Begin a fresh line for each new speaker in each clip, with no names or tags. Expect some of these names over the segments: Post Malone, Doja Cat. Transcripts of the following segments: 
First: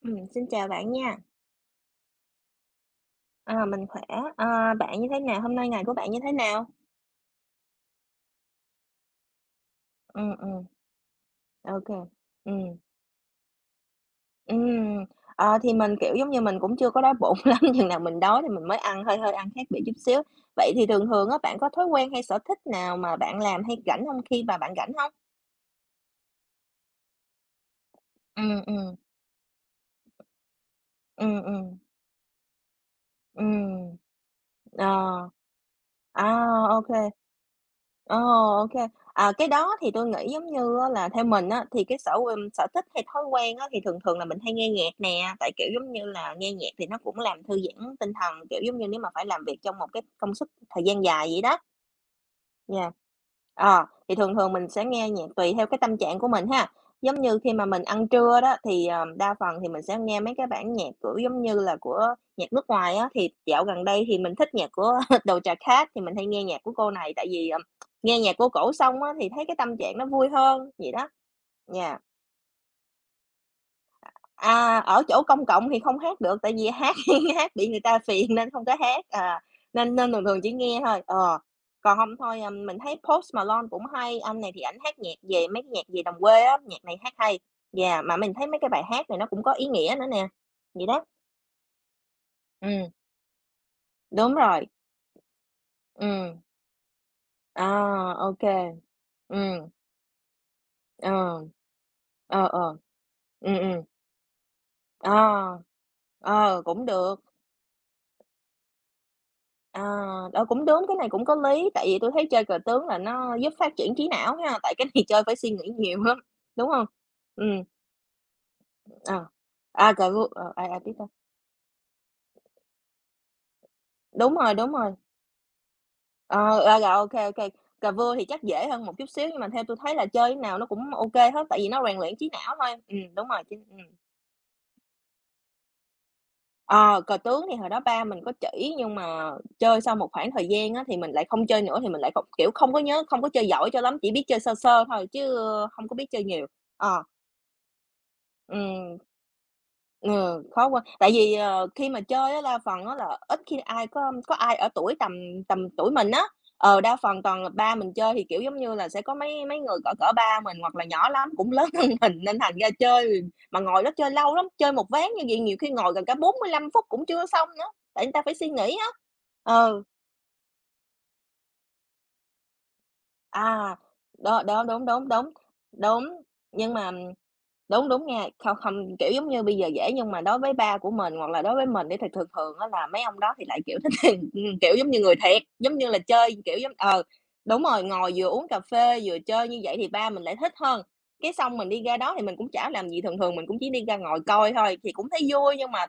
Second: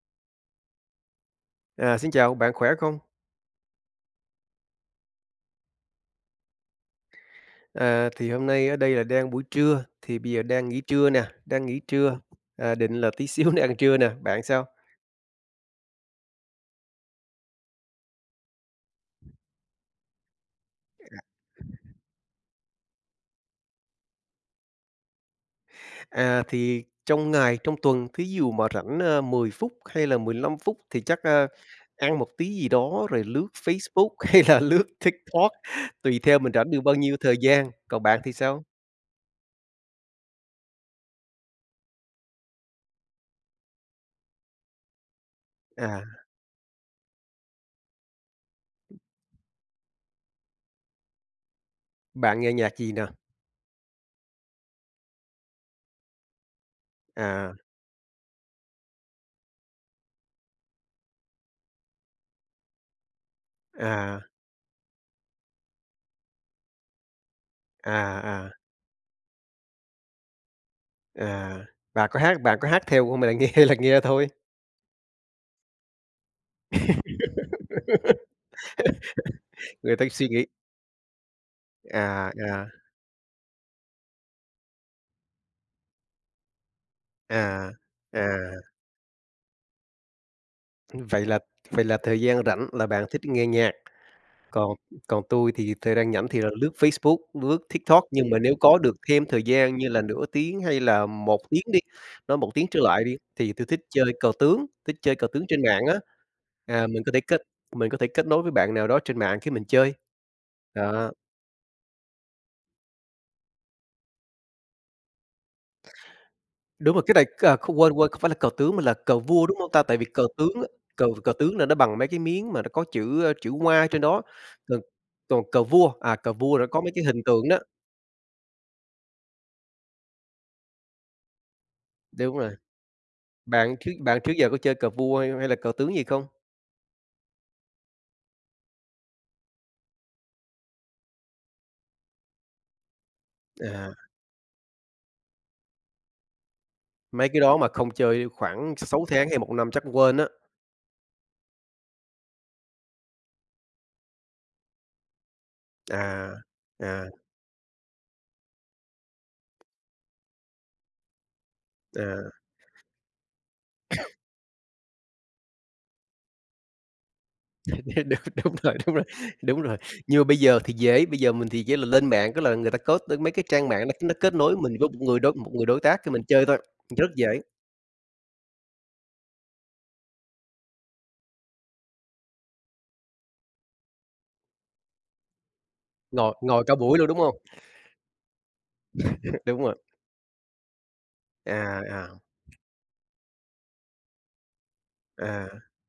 Xin chào bạn nha.
Xin chào, bạn khỏe không?
À, mình khỏe. À, bạn như thế nào? Hôm nay ngày của bạn như thế nào?
Thì hôm nay ở đây là đang buổi trưa, thì bây giờ
Ừm.
đang nghỉ trưa nè, đang
Ô
nghỉ
kê.
trưa,
Ừm,
định là tí xíu nữa ăn trưa nè, bạn sao?
ờ, thì mình, kiểu, giống như mình cũng chưa có đói bụng lắm, chừng nào mình đói thì mình mới ăn, hơi hơi ăn khác biệt chút xíu. Vậy thì thường thường á, bạn có thói quen hay sở thích nào mà bạn làm hay rảnh không khi mà bạn rảnh không?
Thì trong ngày, trong tuần, thí dụ mà
Ừm.
rảnh 10 phút hay là 15 phút thì chắc
Ừm, ừm.
ăn một tí gì đó rồi lướt
Ừm.
Facebook hay là lướt
Ờ.
TikTok, tùy
À.
theo mình rảnh được bao
Ô.
nhiêu thời gian. Còn
Ờ.
bạn thì sao?
Ô. À, cái đó thì tôi nghĩ giống như á là theo mình á, thì sở thích hay thói quen á, thì thường thường là mình hay nghe nhạc nè, tại, kiểu, giống
À,
như là, nghe nhạc thì nó cũng làm thư giãn tinh thần, kiểu, giống như, nếu mà phải làm việc trong một cái công suất thời gian dài vậy đó.
bạn nghe nhạc
Yeah.
gì nè?
Thì thường thường mình sẽ nghe nhạc tùy theo cái tâm trạng của mình ha. Giống như khi
À,
mà mình ăn trưa đó thì, đa phần thì mình sẽ nghe mấy cái bản nhạc, kiểu, giống như là của nhạc nước ngoài á, thì dạo gần đây thì
à,
mình thích nhạc của Doja Cat thì mình hay nghe nhạc của cô này tại vì, nghe nhạc
à,
của
à,
cổ xong á thì thấy cái tâm trạng nó vui hơn vậy đó.
à.
Yeah.
Bạn có hát theo không hay là nghe hay là nghe thôi?
À, ở chỗ công cộng thì không hát được, tại vì hát hát bị người ta phiền nên không có hát, à, nên
Người ta
nên thường
suy
thường
nghĩ
chỉ nghe thôi, ờ. Còn hông
à,
thôi,
à,
mình thấy Post Malone cũng hay, anh này thì ảnh hát nhạc về mấy cái nhạc về đồng quê á, nhạc này hát hay.
à,
Yeah, mà
à,
mình thấy mấy cái bài hát này nó cũng có ý nghĩa nữa nè, vậy đó.
vậy là vậy là thời gian rảnh là
Ừm,
bạn thích nghe nhạc,
đúng rồi.
còn còn tôi thì thời gian rảnh thì
Ừm.
là lướt Facebook, lướt
À,
TikTok, nhưng
ô
mà nếu
kê.
có được thêm thời gian như là nửa tiếng hay là một
Ờ,
tiếng đi, nói
ờ,
một tiếng
ờ.
trở lại đi, thì tôi thích
Ừm.
chơi cờ tướng, thích chơi cờ tướng
Ờ.
trên mạng á.
Ờ, cũng
Mình có
được.
thể kết mình có thể kết nối với bạn nào đó trên mạng khi mình
Ờ,
chơi,
ờ, cũng đúng, cái này
đó.
cũng có lý, tại vì tôi thấy chơi cờ tướng là nó giúp phát triển trí não ha, tại cái này chơi phải suy nghĩ nhiều lắm, đúng không?
Đúng rồi, cái này,
Ừm,
không quên, quên, không phải là cờ tướng mà là cờ
ờ,
vua, đúng hông ta? Tại vì
Cờ
cờ
vua
tướng
ờ, à,
á,
à, tiếp
cờ
thôi.
cờ tướng là nó bằng mấy cái miếng mà nó có chữ, chữ Hoa trên đó,
Đúng
còn
rồi,
còn cờ vua, cờ vua
ờ,
là
à,
có
rồi,
mấy cái
ok
hình
kê,
tượng
ô.
đó.
Cờ vua thì chắc dễ hơn một chút xíu, nhưng mà theo tôi thấy là chơi cái nào nó cũng ok hết, tại vì nó rèn luyện trí
Đúng rồi,
não thôi. Đúng rồi, chính ừm.
bạn trước giờ có chơi cờ vua hay hay là cờ tướng gì không?
Ờ, cờ tướng thì hồi đó ba mình có chỉ, nhưng mà chơi sau một khoảng thời gian á, thì mình lại không chơi nữa, thì mình lại không kiểu, không có nhớ không có chơi giỏi cho
À,
lắm, chỉ biết chơi sơ sơ thôi chứ không có biết chơi nhiều. Ờ.
mấy cái đó mà không chơi khoảng
Ừm.
6 tháng hay một năm chắc quên á.
Ừ, khó quá. Tại vì, khi mà chơi á, đa phần á là ít khi ai có ai ở tuổi tầm tầm tuổi mình á.
À,
Ờ, đa
à,
phần toàn là ba mình chơi thì, kiểu, giống như là, sẽ có mấy mấy người cỡ cỡ ba mình hoặc là nhỏ lắm cũng lớn hơn mình
à.
nên thành ra chơi thì mà ngồi đó chơi lâu lắm, chơi một ván như vậy nhiều khi ngồi gần cả 45 phút cũng chưa xong nữa, tại người
Đúng,
ta phải suy
đúng rồi,
nghĩ á.
đúng rồi, đúng rồi.
Ừ,
Nhưng mà bây giờ thì dễ, bây giờ mình thì chỉ là lên mạng, tức là người ta code tới mấy cái trang
à,
mạng nó kết
đó,
nối
đó,
mình
đúng,
với
đúng, đúng,
một người đối tác, cái mình
đúng.
chơi thôi,
Nhưng mà
rất dễ,
đúng, đúng nha, không không, kiểu, giống như bây giờ dễ nhưng mà đối với ba của mình hoặc là đối với mình đi thì thường thường á là mấy ông đó thì lại, kiểu, thích tiền, kiểu, giống như người thiệt, giống như là
ngồi
chơi, kiểu,
ngồi
giống
cả buổi
ờ,
luôn, đúng không?
đúng rồi, ngồi vừa uống cà phê vừa chơi như
Đúng
vậy
rồi.
thì ba mình lại thích hơn. Cái xong mình
À,
đi ra đó
à,
thì mình cũng chả làm gì, thường thường mình cũng chỉ đi ra ngồi coi thôi, thì cũng thấy
à,
vui nhưng mà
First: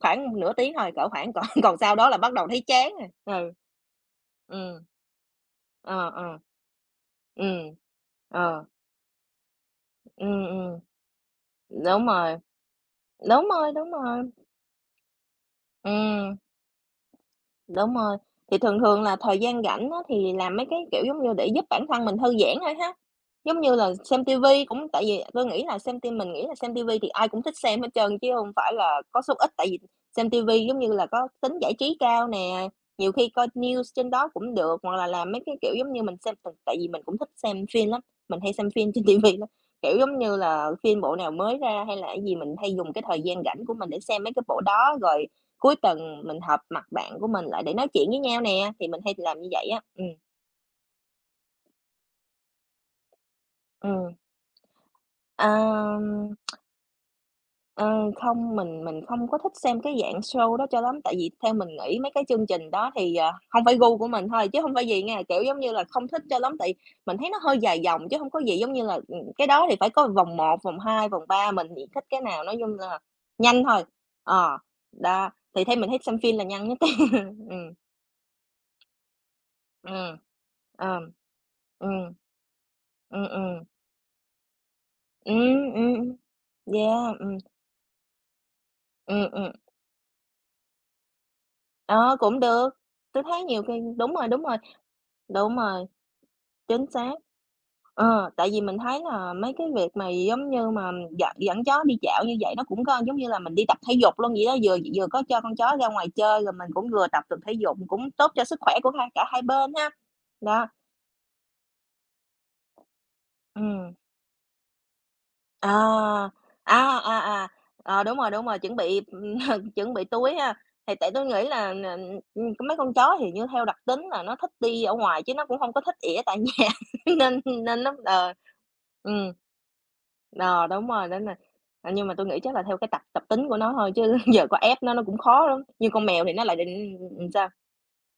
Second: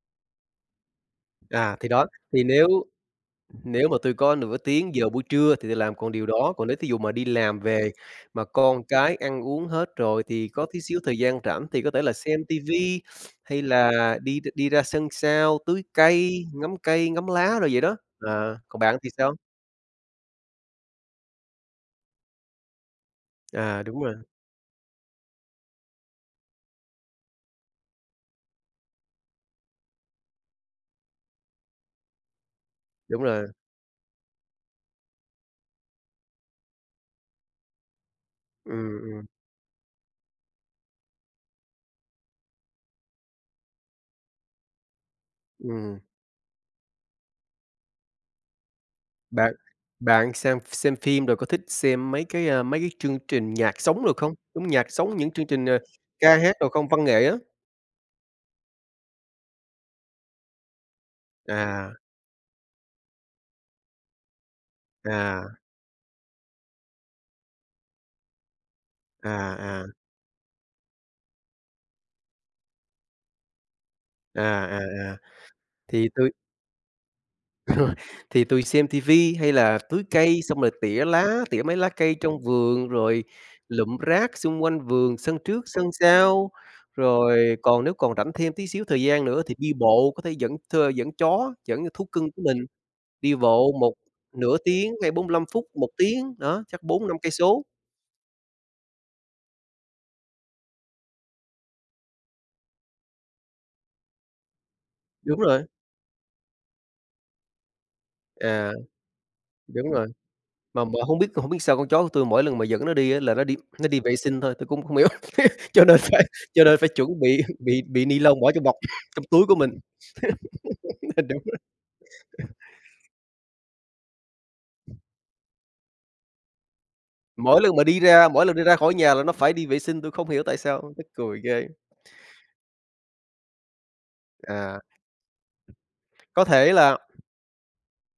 khoảng nửa tiếng thôi, cỡ khoảng còn còn
thì
sau
đó,
đó là bắt
thì
đầu thấy
nếu
chán rồi, ừ.
Nếu mà tôi có nửa
Ừm.
tiếng, giờ buổi trưa thì tôi làm
Ờ,
còn điều
ờ.
đó, còn nếu thí dụ mà đi làm
Ừm.
về mà
Ờ,
con cái ăn uống hết rồi
ừm,
thì có tí
ừm,
xíu thời gian rảnh thì có thể
đúng
là
rồi.
xem ti vi
Đúng
hay
rồi, đúng
là
rồi,
đi đi ra sân sau tưới
ừm,
cây, ngắm lá rồi vậy
đúng
đó.
rồi. Thì
Còn
thường
bạn
thường
thì
là
sao?
thời gian rảnh á, thì làm mấy cái, kiểu, giống như, để giúp bản thân mình thư giãn thôi ha. Giống như là
Đúng rồi,
xem ti vi cũng tại vì tôi nghĩ là xem ti mình nghĩ là xem ti vi thì ai cũng thích xem hết trơn chứ hông phải là có số ít, tại vì xem ti vi, giống như là, có tính giải trí cao nè, nhiều
đúng
khi
rồi.
coi news trên đó cũng được, hoặc là làm mấy cái, kiểu, giống như, mình xem t tại vì mình cũng thích xem phim lắm, mình hay xem phim
Ừm,
trên ti
ừm,
vi lắm. Kiểu, giống như là, phim bộ nào mới ra hay là cái gì mình hay dùng cái thời gian rảnh của mình để xem mấy cái bộ đó rồi. Cuối
ừm.
tuần mình họp mặt bạn của mình lại để nói chuyện với nhau nè, thì mình hay làm như
Bạn
vậy á.
bạn xem phim rồi có thích xem mấy cái, mấy cái chương trình nhạc sống
Ừm.
được không? Đúng, nhạc sống, những chương trình,
Ờm,
ca hát rồi không? Văn nghệ á?
ờ, không, mình không có thích xem cái dạng show đó cho lắm, tại vì theo mình
À,
nghĩ mấy cái chương trình đó thì, hông phải gu của mình thôi, chứ không phải gì nghe, kiểu,
à,
giống như là, không thích cho lắm, tại mình thấy nó hơi dài dòng chứ không có gì, giống như là, cái đó thì
à, à.
phải có vòng một vòng 2 vòng 3 mình thì thích cái nào nói chung là nhanh thôi. Ờ,
À, à, à,
đó, thì theo mình thích
thì
xem
tui
phim là nhanh nhất. Ừm,
thì tui xem ti vi hay là tưới
ừ,
cây, xong rồi tỉa
ừ,
lá, tỉa mấy
ừ,
lá cây trong vườn, rồi
ừm, ừm.
lụm rác xung quanh vườn, sân trước
Ừm,
sân
ừm,
sau.
yeah,
Rồi còn nếu còn rảnh thêm tí xíu thời gian
ừm,
nữa
ừm,
thì đi bộ, có thể dẫn thơ dẫn chó, dẫn thú
ờ,
cưng
cũng
của mình
được. Tui
đi
thấy nhiều
bộ
khi
một
đúng rồi, đúng
nửa
rồi,
tiếng hay bốn lăm
đúng
phút,
rồi,
một tiếng, đó, chắc
chính
bốn
xác.
năm cây số.
Ờ, tại vì mình thấy là mấy cái việc mà giống như mà dẫn dẫn chó đi dạo như vậy nó cũng có giống như là mình đi tập thể dục luôn vậy đó, vừa vừa có
Đúng
cho con
rồi,
chó ra ngoài chơi rồi mình cũng vừa tập được thể dục, cũng tốt cho sức
à,
khỏe của cả hai bên ha.
đúng rồi.
Đó,
Mà hông biết hổng biết sao con chó của tui mỗi lần mà dẫn nó đi á là nó
ừm.
đi vệ sinh thôi, tui cũng không hiểu,
À,
cho nên phải cho nên phải
à, à,
chuẩn bị
à, ờ,
ni lông
đúng
bỏ
rồi,
trong bọc,
chuẩn bị,
trong túi của mình.
chuẩn bị túi ha. Thì tại tôi
Đúng,
nghĩ
rồi.
là n mấy con chó thì như theo đặc tính là nó thích đi ở ngoài chứ nó cũng không có thích ỉa tại nhà, nên
Mỗi lần mà
nên nó
đi ra
ờ,
mỗi lần đi ra khỏi nhà là nó
ừm,
phải đi vệ sinh, tui không hiểu tại
ờ,
sao,
đúng
mắc
rồi, đúng rồi.
cười ghê.
Ờ, nhưng mà tôi nghĩ chắc là theo cái tập tập tính của nó thôi chứ giờ có
À,
ép nó cũng khó lắm, như con mèo thì
có
nó lại
thể là
định sao?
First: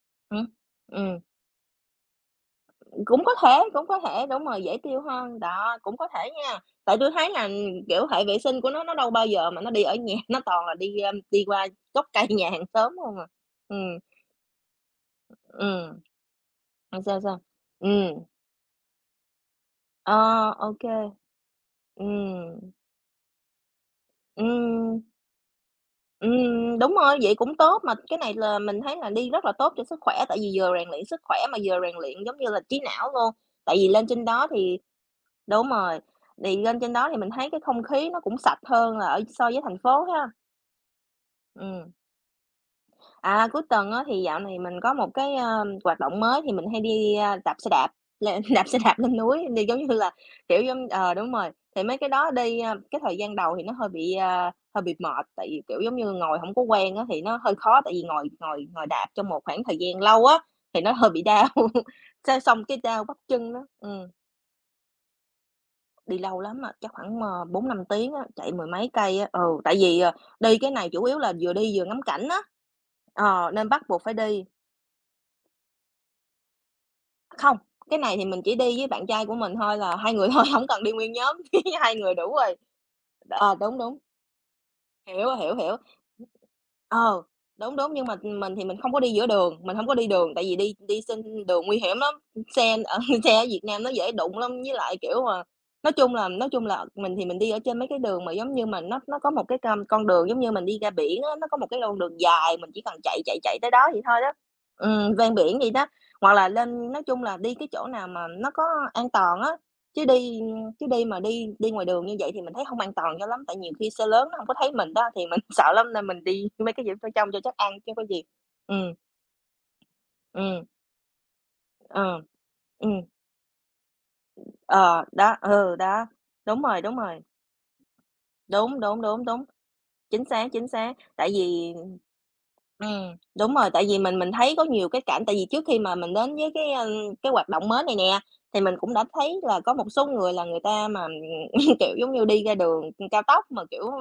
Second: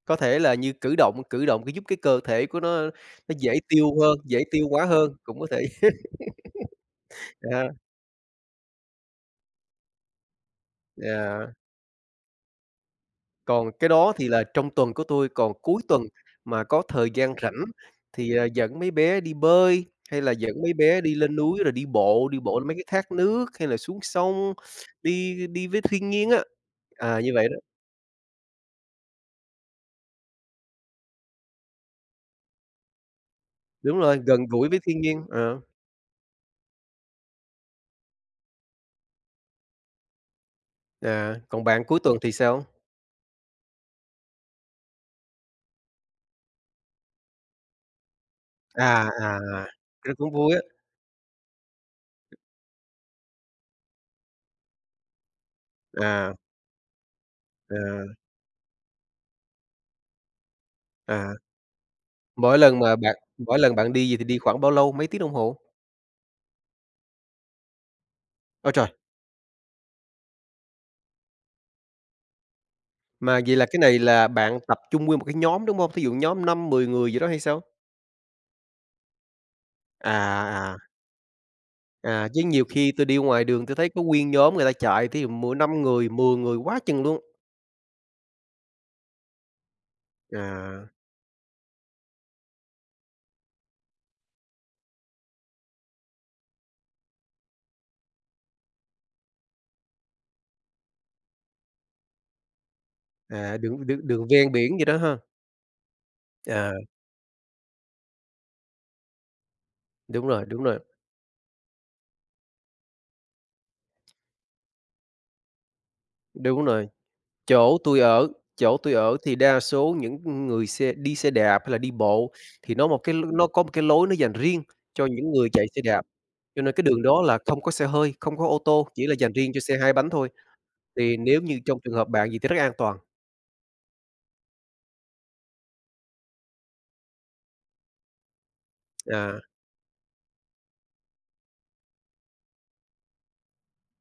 có thể
Hửm?
là như cử
Ừm.
động cử động cái giúp cái cơ thể của nó dễ
Cũng
tiêu
có
hơn,
thể,
dễ
đúng rồi,
tiêu
dễ
hóa
tiêu
hơn, cũng
hơn,
có
đó,
thể.
cũng có thể nha. Tại tui thấy là,
À,
kiểu, hệ vệ sinh của nó đâu bao giờ mà nó đi ở nhà, nó toàn là đi, đi
yeah.
qua gốc cây nhà hàng xóm hông à.
Còn cái
Ừm,
đó thì là trong tuần của tôi, còn cuối
ừm,
tuần mà có thời
sao,
gian
sao?
rảnh
Ừm,
thì, dẫn mấy bé đi bơi,
ờ,
hay là dẫn
ô
mấy
kê,
bé đi lên núi rồi đi bộ lên
ừm,
mấy cái thác nước, hay là xuống sông,
ừm,
đi đi với thiên nhiên á.
đúng rồi,
Như
vậy
vậy đó,
cũng tốt mà cái này là mình thấy là đi rất là tốt cho sức khỏe, tại vì vừa rèn luyện sức khỏe mà vừa rèn luyện giống như là trí não luôn. Tại vì
đúng
lên
rồi,
trên
gần
đó
gũi với
thì
thiên nhiên, ờ,
đúng rồi, thì lên trên đó thì mình thấy cái không khí nó cũng sạch hơn là ở so với thành phố ha.
à, còn bạn
Ừm.
cuối tuần thì sao?
À, cuối tuần á thì dạo này mình có một cái, hoạt động mới thì mình hay đi, đạp xe đạp, lên đạp xe
À,
đạp lên
à,
núi, đi, giống như
cái
là,
đó cũng vui á,
kiểu, giống ờ, đúng rồi, thì mấy cái đó đi, cái thời gian đầu thì nó hơi bị, hơi bị mệt, tại vì, kiểu, giống như,
à,
ngồi không có quen á thì nó hơi khó, tại
à,
vì ngồi ngồi ngồi đạp trong một khoảng thời gian lâu á thì nó hơi bị
à,
đau, cái
mỗi
xong cái
lần mà
đau
bạn
bắp chân
mỗi
đó,
lần bạn
ừm.
đi gì thì đi khoảng bao lâu, mấy tiếng đồng hồ?
Đi lâu lắm á, chắc khoảng, 4 5 tiếng á, chạy mười
Ôi
mấy
trời!
cây á. Ừ, tại vì, đi cái này chủ yếu là vừa đi vừa ngắm cảnh á,
Mà
ờ,
vậy là
nên
cái
bắt
này
buộc phải
là
đi.
bạn tập trung nguyên một cái nhóm, đúng hông? Thí dụ nhóm 5, 10 người gì đó hay
Không,
sao?
cái này thì mình chỉ đi với bạn trai của mình thôi là hai người thôi, không
À, à,
cần đi nguyên nhóm, hai người đủ
chứ
rồi.
nhiều khi tôi đi ngoài
Ờ,
đường tôi
đúng,
thấy
đúng,
có nguyên nhóm người ta chạy, thí dụ
hiểu,
mỗi
hiểu, hiểu.
5 người, 10 người quá chừng luôn.
Ờ, đúng, đúng, nhưng mà mình thì mình không có đi giữa đường, mình hổng có đi đường, tại vì đi
À,
đi trên đường nguy hiểm lắm, xe ở xe ở Việt Nam nó dễ đụng lắm. Với lại, kiểu, mà nói chung là mình thì mình đi ở trên mấy cái đường mà giống như mà nó có một cái con đường giống như mình đi ra biển á, nó có một cái con đường dài, mình chỉ cần chạy, chạy, chạy tới
đường
đó vậy
đường
thôi
đường
đó.
ven biển vậy đó ha?
Ven biển vậy đó, hoặc là
À,
lên nói chung là đi cái chỗ nào mà nó có an toàn á, chứ
đúng
đi
rồi, đúng rồi,
Chứ đi mà đi đi ngoài đường như vậy thì mình thấy không an toàn cho lắm, tại nhiều khi xe lớn nó hông có thấy mình đó, thì mình sợ lắm nên mình đi
đúng
mấy cái
rồi.
gì vỉa trong cho chắc ăn
Chỗ
chứ
tui
có gì.
ở
Ừ,
chỗ tui ở thì đa số những
ừm,
người xe đi xe đạp hay là đi
ờ,
bộ thì nó một
ừm,
cái l nó có một cái lối nó dành riêng
ờ,
cho những
đó,
người chạy
ừ,
xe đạp,
đó, đúng
cho nên
rồi,
cái
đúng
đường
rồi,
đó là không có xe hơi, không có ô
đúng,
tô,
đúng,
chỉ là
đúng,
dành
đúng,
riêng cho xe hai bánh
chính
thôi.
xác, chính xác.
Thì
Tại
nếu như
vì
trong trường hợp bạn vậy thì rất an
ừ,
toàn.
đúng rồi, tại vì mình thấy có nhiều cái cảnh, tại vì trước khi mà mình đến với cái, cái hoạt động mới này nè, thì mình cũng đã
À,
thấy là có một số người là người ta mà kiểu, giống như, đi ra đường cao tốc mà, kiểu,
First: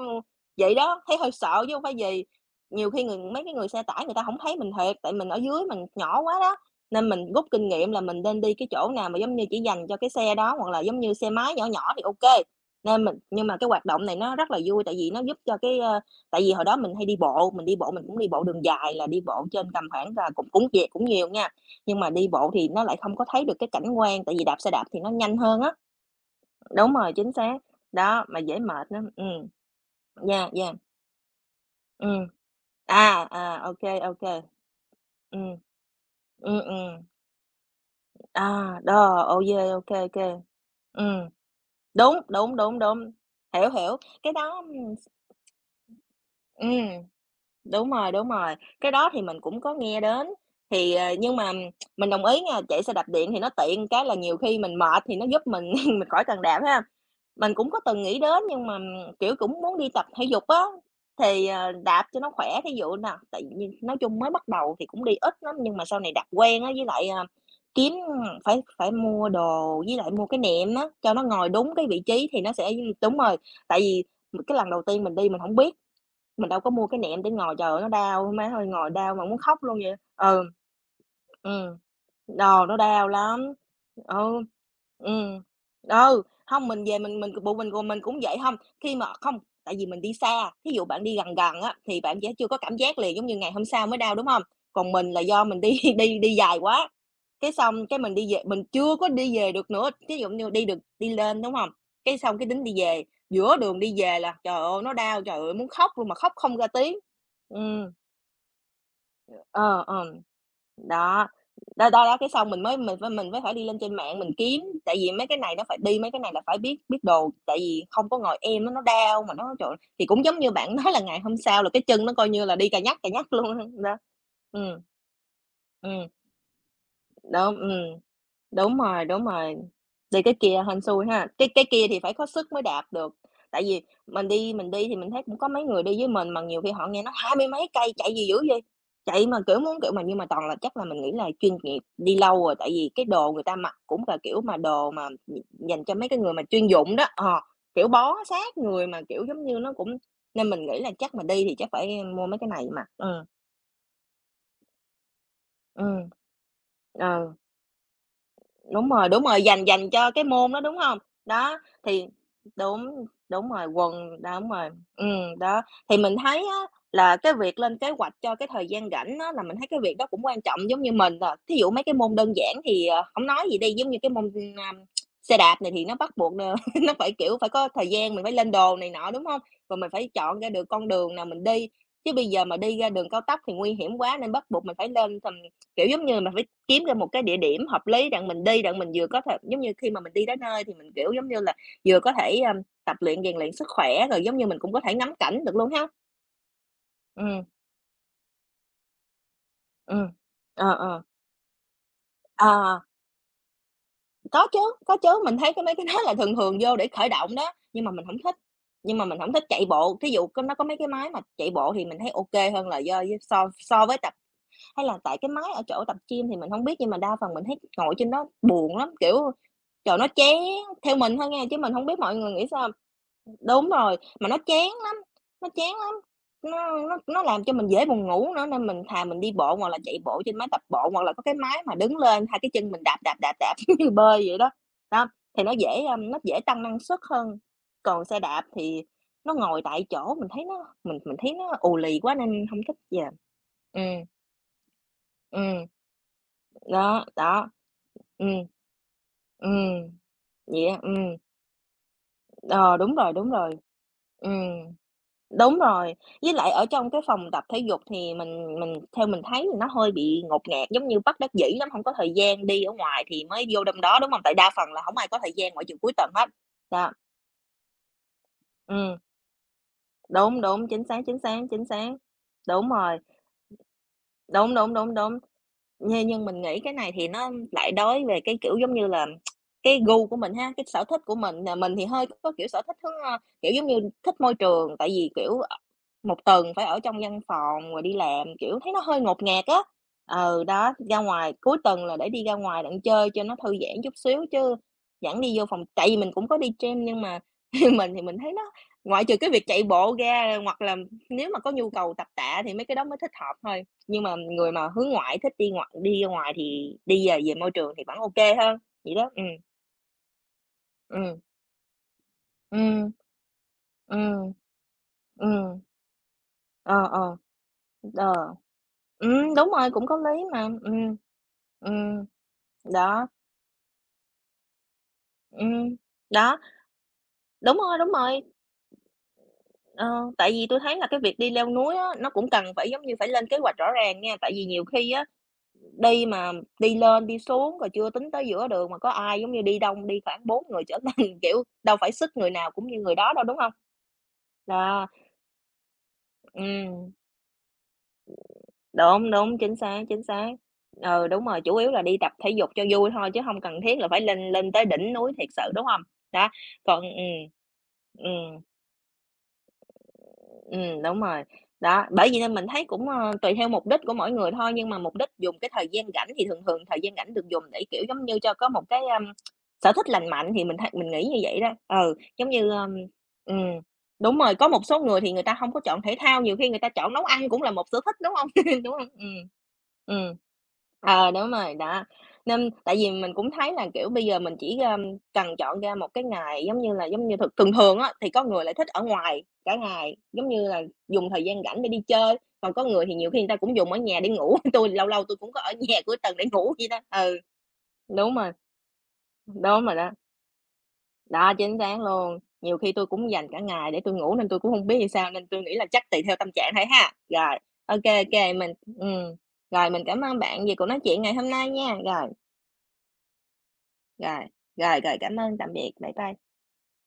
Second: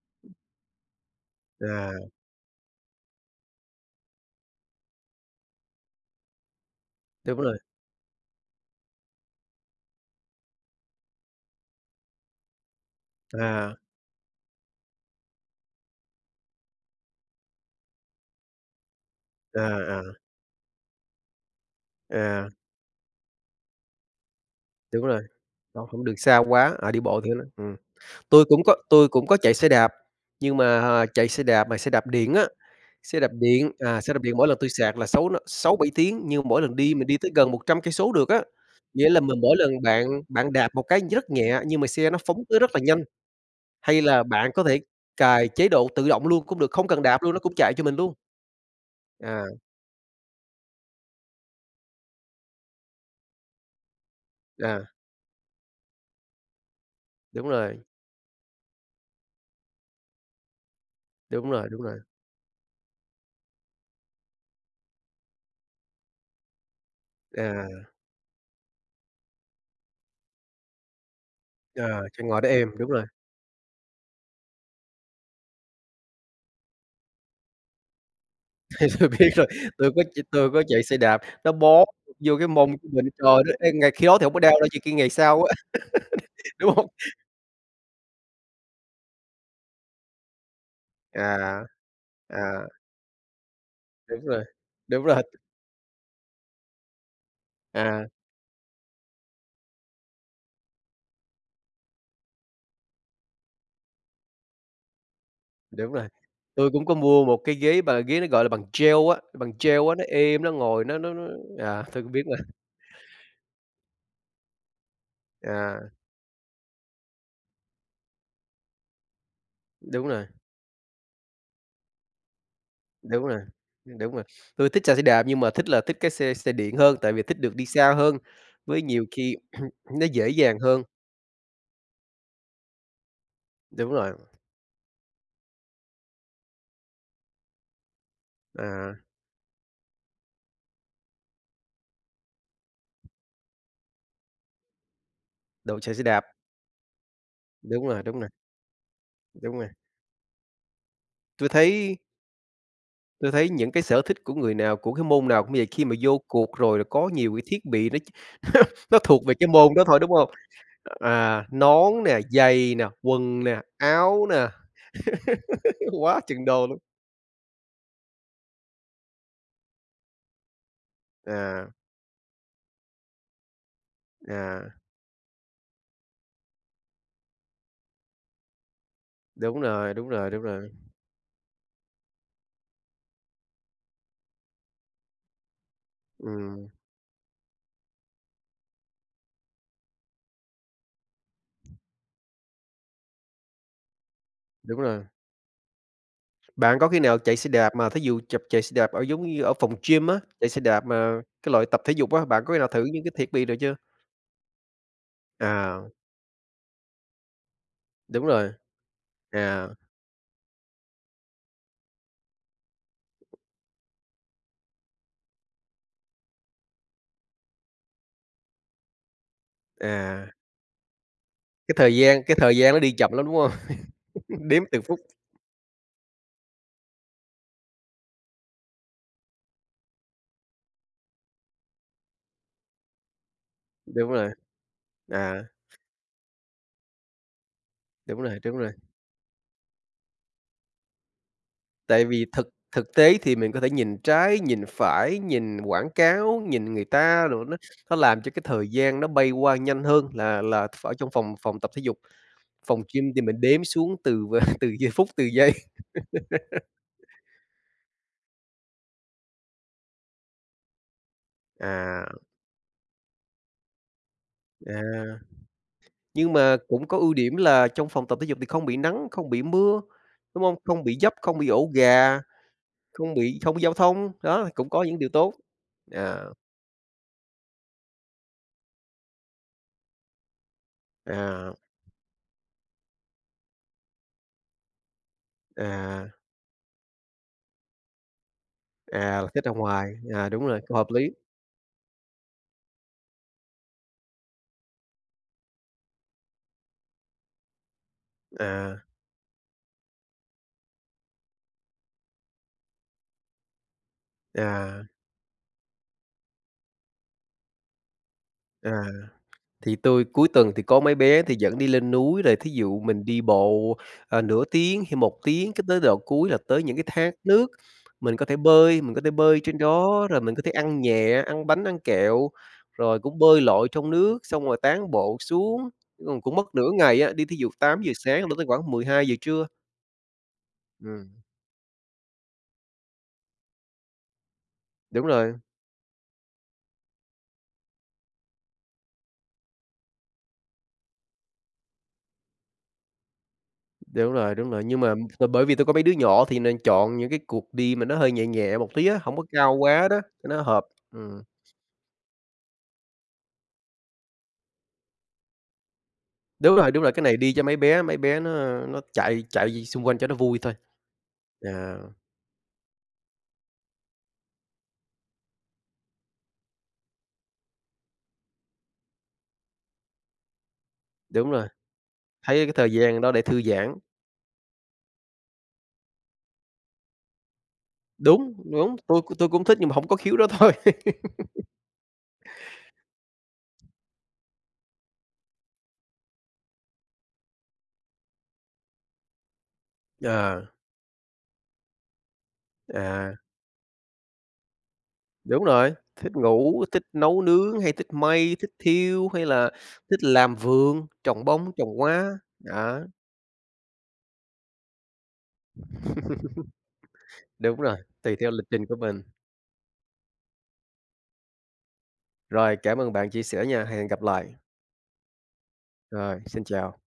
vậy đó, thấy hơi sợ chứ hông phải
à,
gì. Nhiều khi người mấy cái người xe tải người ta không thấy mình thiệt, tại mình ở dưới mình nhỏ quá đó, nên mình
đúng
rút
rồi,
kinh nghiệm là mình nên đi cái chỗ nào mà, giống như, chỉ dành cho cái xe đó hoặc là, giống như, xe máy nhỏ nhỏ thì ok. Nên mình nhưng mà cái
à,
hoạt động này nó rất là vui, tại vì nó giúp cho cái, tại vì hồi đó mình hay đi bộ mình cũng đi bộ đường dài là đi bộ
à,
trên tầm
à,
khoảng là cũng cũng về cũng nhiều nha, nhưng mà đi
à,
bộ thì nó lại không có thấy được cái cảnh quan, tại vì đạp xe đạp thì
đúng
nó
rồi,
nhanh hơn á.
đó, không được xa quá, à,
Đúng
đi
rồi,
bộ thì
chính
nó
xác.
ừm.
Đó, mà dễ mệt
Tôi
lắm.
cũng có chạy xe đạp,
Yeah,
nhưng
yeah,
mà, chạy xe đạp mà xe đạp
ừm.
điện á,
À,
xe đạp
à,
điện,
ok, kê,
xe
ô
đạp điện
kê.
mỗi lần tôi sạc là sáu nó
Ừm,
6 7 tiếng, nhưng mỗi lần đi mình đi tới gần 100 cây số được á.
à, đó,
Nghĩa là mình
ô kê,
mỗi
ô
lần bạn
kê, ô
bạn đạp một cái rất nhẹ nhưng mà xe
đúng,
nó phóng
đúng,
tới rất
đúng,
là
đúng.
nhanh,
Hiểu, hiểu,
hay là
cái
bạn
đó,
có thể
ừm.
cài chế độ tự động luôn cũng được, không cần đạp luôn, nó cũng chạy cho mình luôn.
Đúng rồi, cái đó thì mình
À,
cũng có nghe đến, thì, ờ, nhưng mà mình đồng ý nha, chạy xe đạp điện thì nó tiện cái là nhiều khi mình
à,
mệt thì nó giúp mình mình khỏi cần đạp ha.
đúng
Mình cũng có
rồi.
từng nghĩ đến nhưng mà, kiểu, cũng muốn đi tập thể dục á, thì,
Đúng rồi,
ờ,
đúng rồi.
đạp cho nó khỏe, thí dụ nà tại vì nói chung mới bắt đầu thì cũng đi ít lắm, nhưng mà sau này đạp quen á, với lại, à,
À,
kiếm phải phải mua đồ với lại mua cái nệm á, cho nó ngồi đúng cái vị
cho
trí
ngồi
thì
đó
nó
êm,
sẽ
đúng rồi.
đúng rồi, tại vì cái lần đầu tiên mình đi mình không biết mình đâu có mua cái nệm để ngồi, trời ơi, nó đau, má ơi, ngồi
Tôi
đau mà
biết
muốn
rồi,
khóc luôn
tôi
vậy.
có ch
Ừ.
tôi có chạy xe đạp, nó
Ừm.
bó vô cái
Đồ nó
mông của mình,
đau
trời
lắm.
đất ơi, ngày khi đó thì không
Ừ.
có đau đâu, chỉ khi ngày sau
Ừm.
á,
Ừ, hông,
đúng
mình
hông?
về mình bộ mình gồm mình cũng vậy hông, khi mà không, tại vì mình đi xa, thí dụ bạn đi gần gần
À,
á, thì bạn sẽ chưa có
à,
cảm giác liền, giống như, ngày hôm sau mới đau,
đúng
đúng hông?
rồi,
Còn
đúng
mình là
rồi,
do mình đi đi đi dài quá, cái xong cái
à,
mình đi về mình chưa có đi về được nữa, thí dụ như đi được đi lên, đúng hông? Cái xong cái tính đi về. Giữa đường đi về là, trời ơi, nó đau, trời ơi, muốn khóc
đúng rồi.
luôn mà khóc không ra
Tôi cũng có
tiếng.
mua một cái ghế
Ừm,
mà ghế nó, gọi là, bằng gel
ờ,
á, nó
ờ,
êm, nó ngồi nó nó
đó,
nó à,
đó,
tôi
đó,
cũng
đó,
biết
cái xong
mà.
mình mới mình phải mình mới phải đi lên trên mạng mình kiếm, tại vì mấy cái này nó phải
À,
đi mấy cái này là phải biết biết đồ, tại vì không có ngồi em á, nó đau mà nó trời ơi, thì
đúng
cũng
rồi,
giống như bạn nói là ngày hôm sau là cái chân nó coi như là đi cà
đúng
nhắc
rồi,
luôn đó.
đúng rồi. Tôi
Ừm.
thích chạy xe đạp nhưng mà thích là thích
Ừm.
cái xe xe điện hơn, tại vì thích được
Đúng,
đi xa
ừm.
hơn,
Đúng
với nhiều
rồi, đúng
khi
rồi.
nó
Đi
dễ
cái
dàng
kia hên
hơn.
xui ha. Cái kia thì phải có sức mới đạp được, tại vì
Đúng rồi,
mình đi thì mình thấy cũng có mấy người đi với mình mà nhiều khi họ nghe nói hai mươi mấy cây chạy gì dữ vậy,
à,
chạy mà, kiểu, muốn, kiểu, mà nhưng mà toàn là chắc là mình nghĩ là chuyên nghiệp, đi lâu rồi, tại vì cái đồ người ta mặc cũng là, kiểu, mà đồ mà
đậu
dành
chạy
cho
xe
mấy cái
đạp,
người mà chuyên dụng đó, ờ,
đúng
kiểu,
rồi,
bó
đúng rồi,
sát người mà, kiểu, giống
đúng
như,
rồi.
nó cũng nên mình nghĩ là chắc mà đi
Tôi
thì chắc
thấy
phải mua mấy cái này mặc.
tôi thấy những cái sở thích của người nào, của cái môn nào cũng vậy, khi mà vô cuộc rồi là
Ừ.
có nhiều
Ờ.
cái thiết bị nó nó
Đúng
thuộc về
rồi,
cái
dành
môn đó
dành
thôi, đúng
cho cái
không?
môn đó, đúng hông? Đó,
Nón
thì
nè, giày nè,
đúng,
quần
đúng
nè,
rồi, quần
áo nè,
đúng rồi, đó. Thì mình
quá
thấy
chừng
á
đồ luôn.
là cái việc lên kế hoạch cho cái thời gian rảnh á là mình thấy cái việc đó cũng quan trọng giống như mình à. Thí
À,
dụ mấy cái môn đơn giản thì, ờ, hổng nói gì đi, giống như cái môn,
à,
a, xe đạp này thì nó bắt buộc nó phải, kiểu, phải có thời gian, mình phải lên đồ này nọ, đúng hông?
đúng
Rồi mình
rồi, đúng
phải
rồi,
chọn
đúng
ra được
rồi,
con đường nào mình đi, chứ bây giờ mà đi ra đường cao tốc thì nguy hiểm quá nên bắt buộc mình phải lên tầm kiểu, giống như, mình phải
ừm,
kiếm ra một cái địa điểm hợp lý đặng mình đi, đặng mình vừa có thể giống như khi mà mình đi đến nơi thì mình, kiểu, giống như là, vừa có thể, tập luyện, rèn luyện sức khỏe, rồi, giống như, mình cũng
đúng
có thể
rồi.
ngắm cảnh được luôn ha.
Bạn có khi nào chạy
Ừ,
xe đạp mà thí dụ chập chạy xe đạp ở giống như ở phòng gym
ừ,
á, chạy xe
ờ,
đạp
ờ.
mà cái loại tập thể dục á, bạn có khi nào
Ờ,
thử những cái thiết bị rồi chưa?
có chứ, có chứ, mình thấy cái mấy
À,
cái đó là thường thường vô để khởi động đó, nhưng mà mình không
đúng
thích,
rồi.
nhưng mà mình không thích chạy
À,
bộ. Thí dụ có nó có mấy cái máy mà chạy bộ thì mình thấy ok hơn là do so so với tập. Hay là tại cái máy ở chỗ tập gym thì mình không biết nhưng mà đa phần mình thấy ngồi trên đó buồn lắm, kiểu, trời, nó
à,
chán theo mình thôi nghe, chứ mình không biết mọi người
cái
nghĩ
thời
sao.
gian nó đi chậm lắm, đúng hông?
Đúng rồi, mà nó
Đếm
chán
từng
lắm,
phút,
nó chán lắm, nó làm cho mình dễ buồn ngủ nữa nên mình thà mình đi bộ hoặc là chạy bộ trên máy tập bộ, hoặc là có cái máy mà đứng lên, hai cái chân mình đạp, đạp, đạp, đạp như
đúng
bơi
rồi,
vậy đó. Đó, thì
à,
nó dễ, ưm, nó dễ tăng năng suất hơn. Còn
đúng
xe
rồi,
đạp
đúng rồi.
thì nó ngồi tại chỗ, mình thấy nó mình thấy nó ù lì
Tại
quá
vì
nên
thực
không thích
thực
giờ.
tế thì mình có thể
Ừ,
nhìn trái, nhìn phải, nhìn
ừ,
quảng cáo, nhìn người
đó,
ta đồ
đó.
nó làm cho cái
Ừm.
thời gian nó bay qua nhanh
Ừm,
hơn là
vậy á,
ở trong phòng phòng tập thể dục.
ờ,
Phòng
đúng
gym
rồi,
thì
đúng
mình
rồi.
đếm xuống từ v từ
Ừm,
giây phút, từ giây.
đúng rồi, với lại ở trong cái phòng tập thể dục thì mình theo mình thấy thì nó hơi bị ngột ngạt, giống như bất đắc dĩ lắm, hông có
À,
thời gian, đi ở ngoài thì mới vô trong đó, đúng hông? Tại đa phần là hổng ai
à,
có thời gian ngoại trừ cuối tuần hết.
nhưng mà cũng
Đó,
có ưu điểm là trong phòng tập thể dục thì không bị
ừm,
nắng, không bị mưa,
đúng,
đúng hông?
đúng,
Không
chính
bị
xác,
dấp,
chính xác,
không bị
chính
ổ
xác.
gà.
Đúng rồi,
Không bị giao thông, đó,
đúng,
cũng
đúng,
có
đúng,
những điều
đúng.
tốt. À,
Nhưng mình nghĩ cái này thì nó lại đối về cái, kiểu, giống như là, cái gu của mình ha, cái sở thích của mình,
à,
là mình thì hơi có, kiểu, sở thích hướng, kiểu, giống như, thích môi trường, tại vì, kiểu, ờ,
à,
1 tuần phải ở trong văn phòng rồi đi làm, kiểu, thấy nó hơi ngột
là thích
ngạt
ra
á.
ngoài, à,
Ừ,
đúng rồi,
đó,
hợp
ra
lý.
ngoài cuối tuần là để đi ra ngoài đặng chơi cho nó thư giãn chút xíu chứ dẫn đi vô phòng tại vì mình cũng có đi gym nhưng mà mình thì mình thấy nó
À,
ngoại trừ cái việc chạy bộ ra hoặc là nếu mà có nhu cầu tập tạ thì mấy cái đó mới thích hợp thôi. Nhưng mà người mà
à,
hướng ngoại thích đi ngoại đi ra ngoài thì đi về về môi trường thì vẫn ok hơn,
à,
vậy đó.
thì tôi cuối tuần thì có mấy
Ừm,
bé thì dẫn đi lên núi rồi thí dụ
ừm,
mình đi bộ, ờ,
ừm,
nửa tiếng hay một tiếng,
ừm,
cái tới đoạn cuối là tới những cái
ờ,
thác
ờ,
nước, mình có thể
ờ,
bơi, mình có thể bơi
đúng
trên
rồi, cũng có
đó, rồi
lý
mình có
mà,
thể ăn nhẹ, ăn bánh, ăn
Ừm,
kẹo, rồi
đó,
cũng bơi lội trong nước, xong rồi tán bộ
ừm,
xuống, còn cũng
đó,
mất nửa ngày á, đi thí dụ
đúng rồi,
tám
đúng
giờ
rồi.
sáng là tới khoảng 12 giờ trưa.
Ờ, tại vì tôi thấy là cái việc
Ừm.
đi leo núi á, nó cũng cần phải, giống như, phải lên kế hoạch rõ ràng nha, tại vì nhiều khi á,
Đúng rồi,
đi mà đi lên đi xuống rồi chưa tính tới giữa đường mà có ai, giống như, đi đông đi khoảng 4 người trở lên, kiểu, đâu phải sức người nào cũng như người đó đâu, đúng không?
đúng rồi, đúng rồi, nhưng
Đó,
mà t bởi vì tôi có mấy đứa nhỏ thì nên
ừm,
chọn những cái cuộc đi mà nó hơi nhẹ nhẹ một tí á,
đúng,
không có
đúng,
cao
chính xác,
quá đó,
chính
cho
xác.
nó hợp.
Ừ,
Ừm,
đúng rồi, chủ yếu là đi tập thể dục cho vui thôi chứ hông cần thiết là phải lên lên tới đỉnh núi thiệt sự, đúng hông? Đó,
đúng
còn
rồi, cái này đi cho mấy bé
ừm.
nó chạy chạy xung quanh cho nó vui thôi.
Đúng rồi.
À,
Đó, bởi vì nên mình thấy cũng, ơ, tùy theo mục đích của mỗi người thôi, nhưng mà mục đích dùng cái thời gian rảnh thì thường thường thời gian rảnh được dùng để, kiểu, giống như, cho có một cái, ơm, sở thích lành mạnh thì mình thấy mình nghĩ như
đúng
vậy
rồi,
đó. Ừ, giống
thấy
như,
cái thời
ơm
gian đó để thư
ừm,
giãn.
đúng rồi, có một số người thì người ta không có chọn thể thao, nhiều khi người ta chọn nấu ăn cũng là một sở thích, đúng không?
Đúng,
Đúng
đúng,
không? Ừm.
tôi cũng thích nhưng mà không có khiếu
Ừm.
đó thôi.
Ờ, đúng rồi, đó. Nên tại vì mình cũng thấy là, kiểu, bây giờ mình chỉ, ơm, cần chọn ra một cái ngày, giống như là, giống như, thường thường thường á thì có người lại thích ở ngoài, cả ngày, giống
Ờ,
như là dùng thời gian rảnh để đi chơi, còn có người thì nhiều
à,
khi người ta cũng dùng ở nhà để ngủ, tôi lâu lâu tôi cũng có
đúng
ở
rồi,
nhà cuối
thích
tuần để ngủ
ngủ,
vậy đó.
thích
Ừ,
nấu nướng hay thích
đúng rồi,
may, thích thiêu hay là
đúng rồi đó.
thích làm vườn, trồng
Đó,
bông,
chính
trồng
xác
hoa,
luôn. Nhiều khi
đó,
tôi cũng dành cả ngày để tôi ngủ nên tôi cũng không biết làm sao, nên tôi nghĩ là chắc tùy theo tâm trạng thôi ha. Rồi,
đúng rồi,
ok
tùy theo
kê,
lịch
mình
trình của mình.
ừm, rồi, mình cảm ơn bạn vì cuộc nói chuyện ngày hôm nay nha. Rồi,
Rồi, cảm ơn bạn chia sẻ nha, hẹn gặp
rồi,
lại.
rồi, cảm ơn, tạm biệt, bye bye.
Rồi, xin chào.